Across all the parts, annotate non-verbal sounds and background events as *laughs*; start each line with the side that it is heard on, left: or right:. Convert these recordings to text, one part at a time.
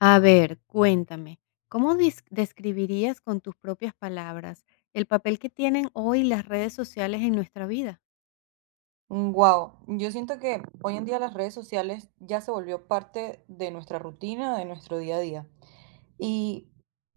left: A ver, cuéntame, ¿cómo describirías con tus propias palabras el papel que tienen hoy las redes sociales en nuestra vida?
right: Wow, yo siento que hoy en día las redes sociales ya se volvió parte de nuestra rutina, de nuestro día a día. Y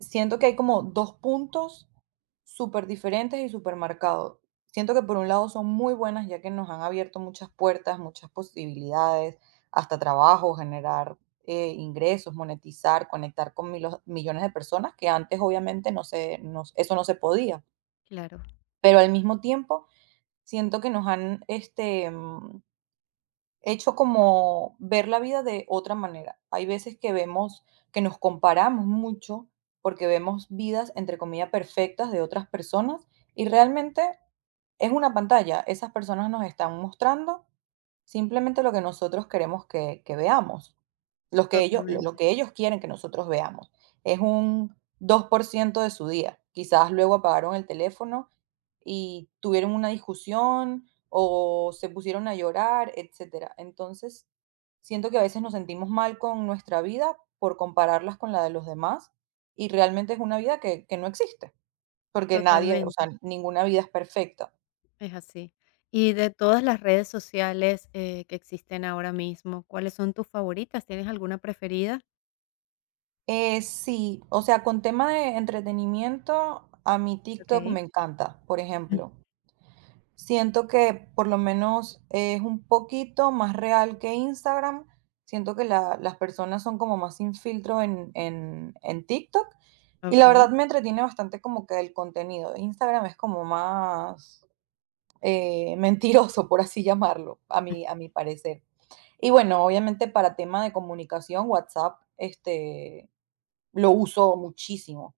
right: siento que hay como dos puntos súper diferentes y súper marcados. Siento que por un lado son muy buenas ya que nos han abierto muchas puertas, muchas posibilidades, hasta trabajo, generar ingresos, monetizar, conectar con millones de personas que antes obviamente no se, no- eso no se podía.
left: Claro,
right: Pero al mismo tiempo siento que nos han hecho como ver la vida de otra manera. Hay veces que que nos comparamos mucho porque vemos vidas, entre comillas, perfectas de otras personas y realmente es una pantalla. Esas personas nos están mostrando simplemente lo que nosotros queremos que veamos. Los que ellos lo
left: totalmente,
right: que ellos quieren que nosotros veamos. Es un 2% de su día. Quizás luego apagaron el teléfono y tuvieron una discusión o se pusieron a llorar, etcétera. Entonces, siento que a veces nos sentimos mal con nuestra vida por compararlas con la de los demás, y realmente es una vida que no existe, porque nadie, o
left: totalmente,
right: sea, ninguna vida es perfecta.
left: es así. Y de todas las redes sociales que existen ahora mismo, ¿cuáles son tus favoritas? ¿Tienes alguna preferida?
right: Sí, o sea, con tema de entretenimiento, a mi TikTok me
left: Ok.
right: encanta, por
left: Mm.
right: ejemplo. Siento que por lo menos es un poquito más real que Instagram. Siento que las personas son como más sin filtro en TikTok. Y la verdad
left: Ok.
right: me entretiene bastante como que el contenido. Instagram es como más mentiroso, por así llamarlo, a mi parecer. Y bueno, obviamente para tema de comunicación, WhatsApp, lo uso muchísimo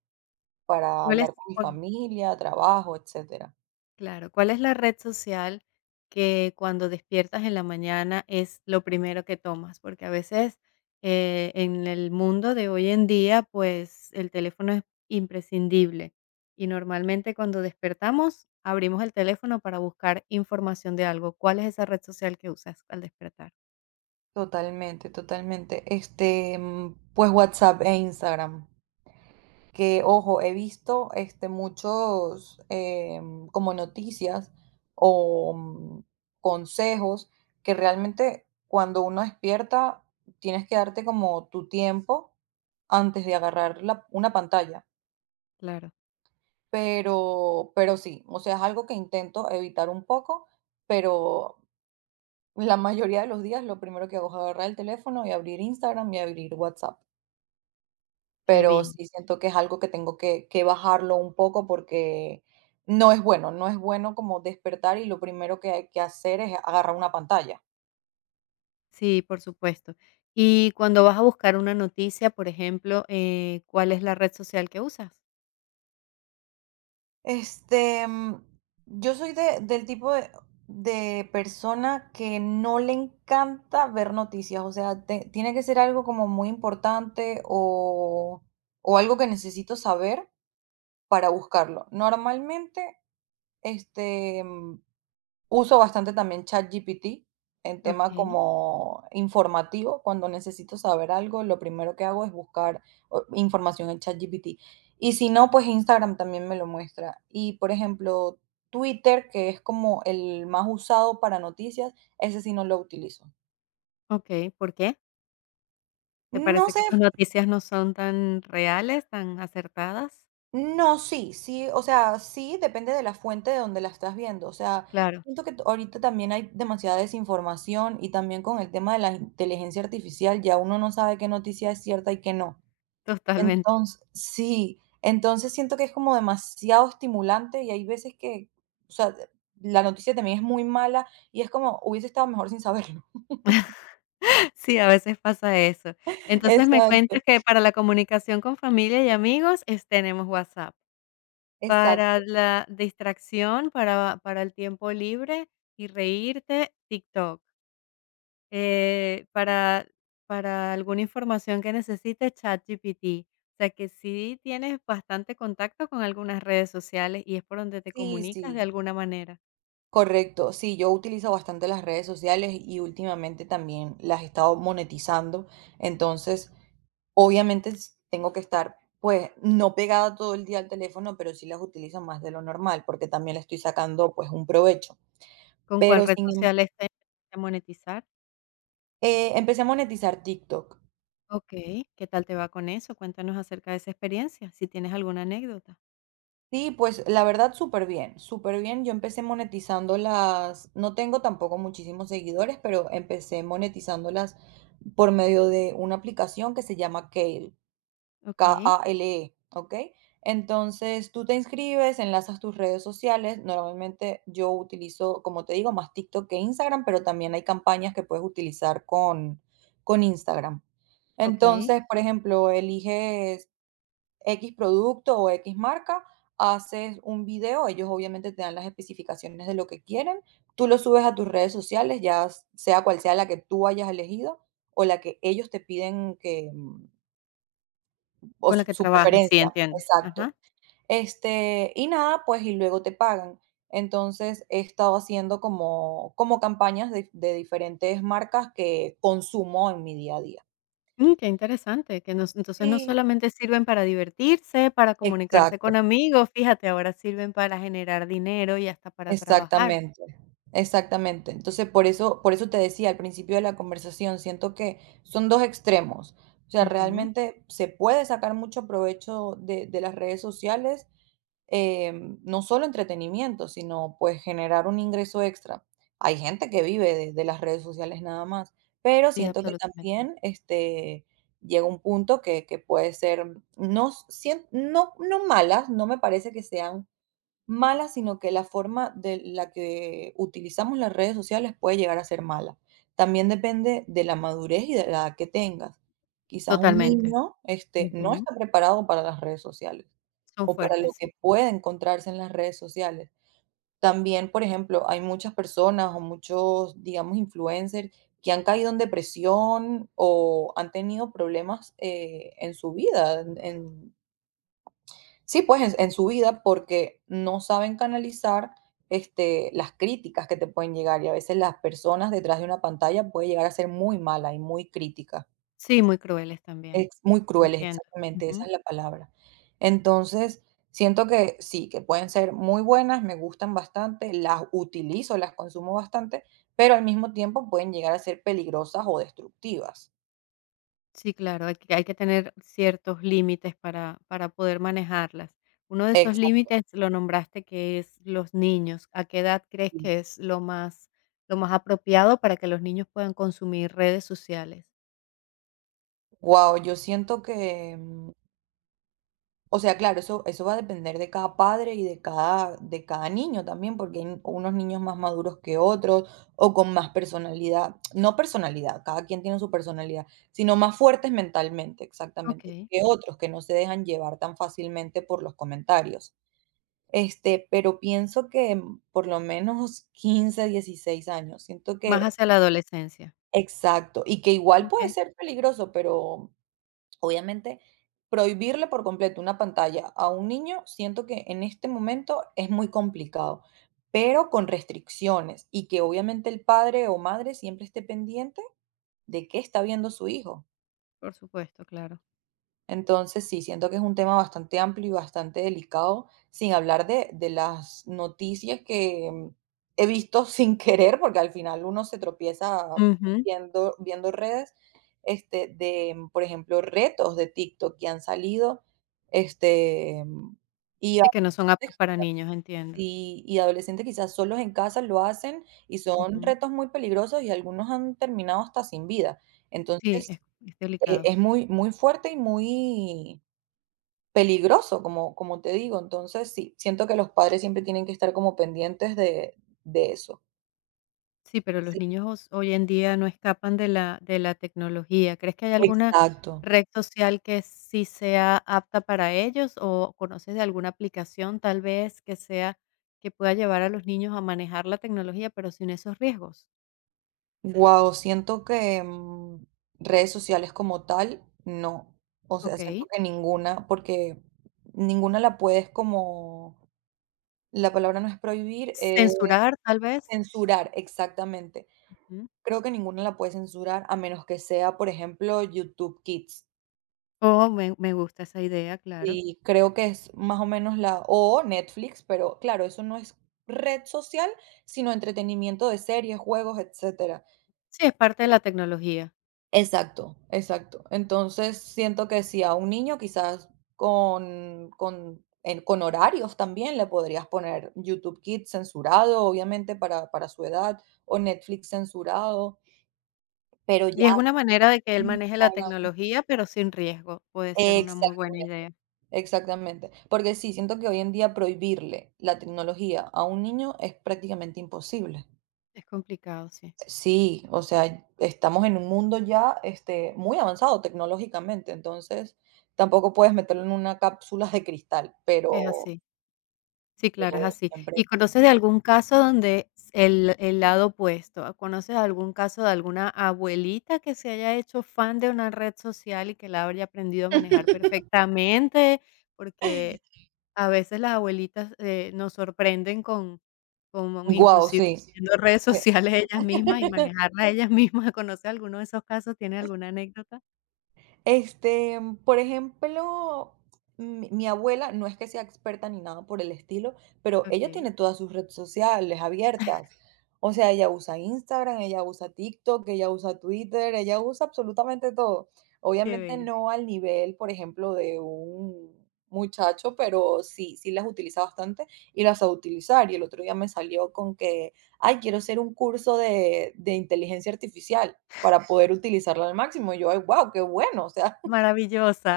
right: para
left: ¿Cuáles?
right: hablar con mi familia, trabajo, etcétera.
left: Claro, ¿cuál es la red social que cuando despiertas en la mañana es lo primero que tomas? Porque a veces en el mundo de hoy en día, pues el teléfono es imprescindible y normalmente cuando despertamos abrimos el teléfono para buscar información de algo. ¿Cuál es esa red social que usas al despertar?
right: Totalmente, totalmente. Pues WhatsApp e Instagram. Que, ojo, he visto muchos como noticias o consejos que realmente cuando uno despierta tienes que darte como tu tiempo antes de agarrar una pantalla.
left: Claro,
right: Pero sí, o sea, es algo que intento evitar un poco, pero la mayoría de los días lo primero que hago es agarrar el teléfono y abrir Instagram y abrir WhatsApp.
left: qué
right: Pero
left: bien.
right: sí siento que es algo que tengo que bajarlo un poco porque no es bueno, no es bueno como despertar y lo primero que hay que hacer es agarrar una pantalla.
left: Sí, por supuesto. Y cuando vas a buscar una noticia, por ejemplo, ¿cuál es la red social que usas?
right: Este, mm, yo soy de del tipo de persona que no le encanta ver noticias, o sea, te tiene que ser algo como muy importante o algo que necesito saber para buscarlo. Normalmente, este mm, Uso bastante también ChatGPT en tema
left: Ok.
right: como informativo. Cuando necesito saber algo, lo primero que hago es buscar información en ChatGPT. Y si no, pues Instagram también me lo muestra. Y por ejemplo, Twitter, que es como el más usado para noticias, ese sí no lo utilizo.
left: Ok, ¿por qué? ¿Te
right: No
left: parece
right: sé.
left: que sus noticias no son tan reales, tan acertadas?
right: No, sí, sí, o sea, sí depende de la fuente de donde la estás viendo. O sea,
left: Claro,
right: siento que ahorita también hay demasiada desinformación y también con el tema de la inteligencia artificial ya uno no sabe qué noticia es cierta y qué no.
left: totalmente.
right: Entonces, sí, entonces siento que es como demasiado estimulante y hay veces que, o sea, la noticia también es muy mala y es como hubiese estado mejor sin saberlo.
left: *laughs* Sí, a veces pasa eso.
right: *laughs*
left: Entonces, me
right: Exacto,
left: cuentas que para la comunicación con familia y amigos, es tenemos WhatsApp. Para
right: exacto.
left: la distracción, para el tiempo libre y reírte, TikTok. Eh, para para alguna información que necesites, ChatGPT. O sea, que sí tienes bastante contacto con algunas redes sociales y es por donde te
right: Sí,
left: comunicas de
right: sí.
left: alguna manera.
right: Correcto, sí, yo utilizo bastante las redes sociales y últimamente también las he estado monetizando, entonces obviamente tengo que estar pues no pegada todo el día al teléfono, pero sí las utilizo más de lo normal porque también le estoy sacando pues un provecho.
left: ¿Con cuál
right: Pero
left: red
right: sin, em-
left: social está a monetizar?
right: Empecé a monetizar TikTok.
left: Okey. ¿Qué tal te va con eso? Cuéntanos acerca de esa experiencia, si tienes alguna anécdota.
right: Sí, pues la verdad súper bien, súper bien. Yo empecé monetizando las, no tengo tampoco muchísimos seguidores, pero empecé monetizándolas por medio de una aplicación que se llama Kale.
left: Okey,
right: Kale, ¿e ok? Entonces, tú te inscribes, enlazas tus redes sociales. Normalmente, yo utilizo, como te digo, más TikTok que Instagram, pero también hay campañas que puedes utilizar con Instagram.
left: okey.
right: Entonces, por ejemplo, eliges X producto o X marca, haces un video, ellos obviamente te dan las especificaciones de lo que quieren, tú lo subes a tus redes sociales, ya sea cual sea la que tú hayas elegido o la que ellos te piden o
left: Con la
right: su
left: que
right: su
left: trabajes, sí,
right: preferencia,
left: entiendo. Ajá.
right: exacto. Y nada, pues, y luego te pagan. Entonces, he estado haciendo como campañas de diferentes marcas que consumo en mi día a día.
left: Mm, qué interesante, que nos entonces no
right: Sí,
left: solamente sirven para divertirse, para comunicarse
right: exacto,
left: con amigos, fíjate, ahora sirven para generar dinero y hasta para trabajar.
right: exactamente, exactamente. Entonces, por eso te decía al principio de la conversación, siento que son 2 extremos. O sea,
left: Ujú.
right: realmente se puede sacar mucho provecho de las redes sociales, no solo entretenimiento, sino pues generar un ingreso extra. Hay gente que vive de las redes sociales nada más, pero
left: Sí,
right: siento que
left: absolutamente.
right: también llega un punto que puede ser, no, no, no malas, no me parece que sean malas, sino que la forma de la que utilizamos las redes sociales puede llegar a ser mala. También depende de la madurez y de la edad que tengas. Quizás un
left: Totalmente.
right: niño no
left: Ujú.
right: está preparado para las redes sociales
left: Son
right: o para
left: fuertes,
right: lo que
left: sí.
right: puede encontrarse en las redes sociales. También, por ejemplo, hay muchas personas o muchos, digamos, influencers que han caído en depresión o han tenido problemas en su vida, sí, pues en su vida porque no saben canalizar las críticas que te pueden llegar y a veces las personas detrás de una pantalla puede llegar a ser muy mala y muy crítica.
left: Sí, muy crueles también.
right: Ex Muy crueles,
left: Entiendo.
right: exactamente, esa
left: Ujú.
right: es la palabra. Entonces, siento que sí, que pueden ser muy buenas, me gustan bastante, las utilizo, las consumo bastante, pero al mismo tiempo pueden llegar a ser peligrosas o destructivas.
left: Sí, claro, hay que tener ciertos límites para poder manejarlas. Uno de esos
right: Exacto.
left: límites lo nombraste, que es los niños. ¿A qué edad crees que es lo más apropiado para que los niños puedan consumir redes sociales?
right: Wow, yo siento que mm, o sea, claro, eso va a depender de cada, padre y de cada niño también, porque hay unos niños más maduros que otros o con más personalidad, no personalidad, cada quien tiene su personalidad, sino más fuertes mentalmente, exactamente,
left: Okey,
right: que otros que no se dejan llevar tan fácilmente por los comentarios. Pero pienso que por lo menos *laughs* 15, 16 años, siento
left: más
right: que,
left: hacia la adolescencia.
right: exacto, y que igual puede
left: Okey,
right: ser peligroso, pero obviamente, prohibirle por completo una pantalla a un niño, siento que en este momento es muy complicado, pero con restricciones y que obviamente el padre o madre siempre esté pendiente de qué está viendo su hijo.
left: por supuesto, claro.
right: Entonces, sí, siento que es un tema bastante amplio y bastante delicado, sin hablar de las noticias que he visto *laughs* sin querer, porque al final uno se tropieza
left: Ujú.
right: viendo redes, por ejemplo, retos de TikTok que han salido, este, mm, y, a
left: Sí, que no son aptos
right: veces-
left: para niños, entiendo.
right: y adolescentes quizás solos en casa lo hacen y son
left: Ujú.
right: retos muy peligrosos y algunos han terminado hasta sin vida.
left: Sí,
right: Entonces,
left: es delicado.
right: es muy, muy fuerte y muy peligroso, como te digo. Entonces, sí, siento que los padres siempre tienen que estar como pendientes de eso.
left: Sí, pero
right: Sí,
left: los niños hos hoy en día no escapan de la tecnología. ¿Crees que hay alguna
right: exacto.
left: red social que sí sea apta para ellos, o conoces de alguna aplicación, tal vez, que sea que pueda llevar a los niños a manejar la tecnología, pero sin esos riesgos?
right: Wow, siento que redes sociales como tal, no. O sea, siento
left: Okey.
right: que ninguna, porque ninguna la puedes como, la palabra no es prohibir, es
left: ¿Censurar, tal vez?
right: censurar, exactamente.
left: Ujú.
right: Creo que ninguna la puedes censurar a menos que sea, por ejemplo, YouTube Kids.
left: Oh, me gusta esa idea, claro.
right: Sí, creo que es más o menos la, o Netflix, pero claro, eso no es red social, sino entretenimiento de series, juegos, etcétera.
left: Sí, es parte de la tecnología.
right: Exacto, exacto. Entonces, siento que si a un niño quizás con horarios también le podrías poner YouTube Kids censurado, obviamente, para su edad, o Netflix censurado, pero ya
left: Y es una manera de que él maneje la
right: Instagram.
left: tecnología, pero sin riesgo. Puede ser una muy buena idea.
right: Exactamente, porque sí, siento que hoy en día prohibirle la tecnología a un niño es prácticamente imposible.
left: Es complicado, sí.
right: Sí, o sea, estamos en un mundo ya, muy avanzado tecnológicamente, entonces tampoco puedes meterlo en una cápsula de cristal,
left: Es
right: pero
left: así. Sí,
right: pero
left: claro, es así.
right: siempre.
left: ¿Y conoces de algún caso donde s el lado opuesto? ¿Ah? ¿Conoces algún caso de alguna abuelita que se haya hecho fan de una red social y que la haya aprendido a manejar perfectamente? Porque a veces las abuelitas, nos sorprenden con
right: Guau,
left: inclusive
right: sí.
left: haciendo redes sociales ellas mismas y
right: *laughs*
left: manejarlas ellas mismas. *laughs* ¿Conoces alguno de esos casos? ¿Tienes alguna anécdota?
right: Este, por ejemplo, mi abuela no es que sea experta ni nada por el estilo, pero ella
left: Okey,
right: tiene todas sus redes sociales abiertas. O sea, ella usa Instagram, ella usa TikTok, ella usa Twitter, ella usa absolutamente todo.
left: qué
right: Obviamente
left: bella.
right: no al nivel, por ejemplo, de un muchacho, pero sí, sí las utiliza bastante y las sabe utilizar. Y el otro día me salió con que, ay, quiero hacer un curso de inteligencia artificial para poder utilizarla al máximo. Y yo: "Ay, guau, qué bueno", o sea, *laughs*
left: Maravillosa,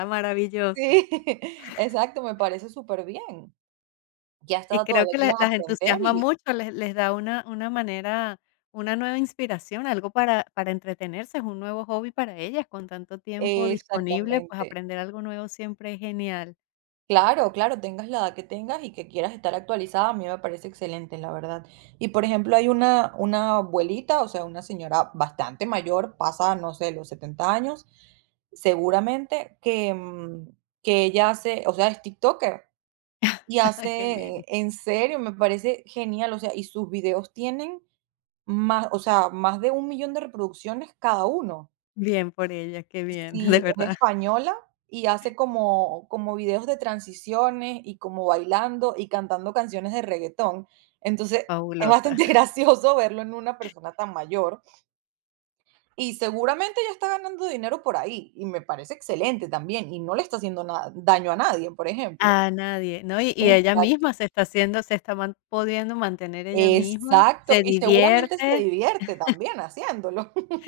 right: sí,
left: maravillosa.
right: *laughs* exacto, me parece súper bien. Ya, a
left: Y creo
right: todavía
left: que la
right: quieras
left: las
right: aprender,
left: entusiasma
right: y
left: mucho, les da una manera, una nueva inspiración, algo para entretenerse, es un nuevo hobby para ellas, con tanto tiempo disponible, pues
right: exactamente.
left: aprender algo nuevo siempre es genial.
right: Claro, claro, tengas la edad que tengas y que quieras estar actualizada, a mí me parece excelente, la verdad. Y, por ejemplo, hay una abuelita, o sea, una señora bastante mayor, pasa, no sé, los 70 años, seguramente, que ella hace o sea, es tiktoker. Y
left: *laughs* Qué bien,
right: hace en serio, me parece genial, o sea, y sus videos tienen más, o sea, más de 1.000.000 de reproducciones cada uno.
left: bien por ella, qué bien, *laughs* de
right: Sí, es
left: verdad,
right: española y hace como videos de transiciones y como bailando y cantando canciones de reguetón. Entonces, es
left: fabulosa.
right: bastante *laughs* gracioso verlo en una persona tan mayor, y seguramente ya está ganando dinero por ahí, y me parece excelente también, y no le está haciendo na daño a nadie, por ejemplo.
left: A nadie, ¿no? Y ella misma se está haciendo, se está man pudiendo mantener ella misma,
right: Exacto,
left: se
right: y seguramente se
left: divierte,
right: divierte también haciéndolo. *laughs*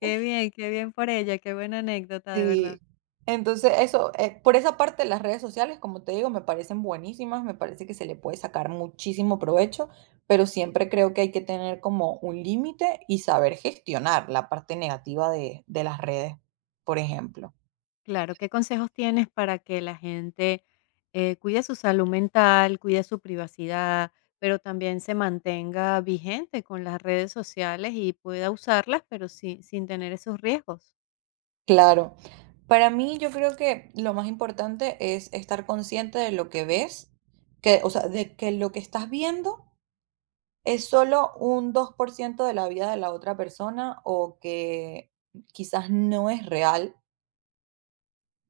left: qué bien por ella, qué buena anécdota, de
right: Sí.
left: verdad.
right: Entonces, eso, por esa parte, las redes sociales, como te digo, me parecen buenísimas, me parece que se le puede sacar muchísimo provecho, pero siempre creo que hay que tener como un límite y saber gestionar la parte negativa de las redes, por ejemplo.
left: Claro, ¿qué consejos tienes para que la gente, cuide su salud mental, cuide su privacidad, pero también se mantenga vigente con las redes sociales y pueda usarlas, pero sin tener esos riesgos?
right: Claro. Para mí, yo creo que lo más importante es estar consciente de lo que ves, que, o sea, de que lo que estás viendo, ¿es solo un 2% de la vida de la otra persona o que quizás no es real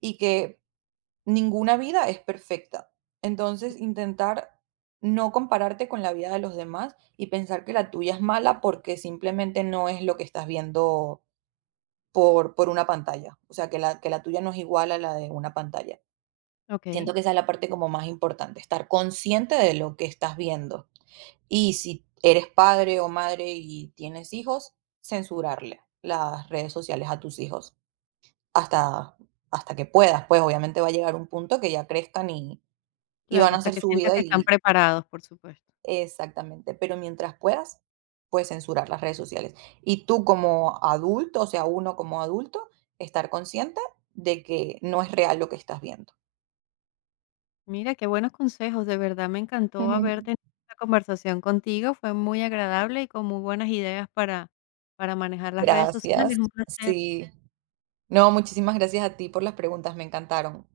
right: y que ninguna vida es perfecta? Entonces, intentar no compararte con la vida de los demás y pensar que la tuya es mala porque simplemente no es lo que estás viendo por una pantalla. O sea, que la, tuya no es igual a la de una pantalla. Siento
left: Okey,
right: que esa es la parte como más importante, estar consciente de lo que estás viendo. Y si eres padre o madre y tienes hijos, censurarle las redes sociales a tus hijos hasta, hasta que puedas. Pues obviamente va a llegar un punto que ya crezcan y van
left: claro,
right: a
left: hasta
right: hacer
left: que
right: su
left: sientas
right: vida
left: que están
right: y
left: preparados, por supuesto.
right: exactamente, pero mientras puedas, puedes censurar las redes sociales. Y tú como adulto, o sea, uno como adulto, estar consciente de que no es real lo que estás viendo.
left: Mira, qué buenos consejos, de verdad me encantó haber tenido
right: *laughs*
left: esta conversación contigo, fue muy agradable y con muy buenas ideas para manejar las redes
right: Gracias.
left: sociales, un placer.
right: Sí. No, muchísimas gracias a ti por las preguntas, me encantaron.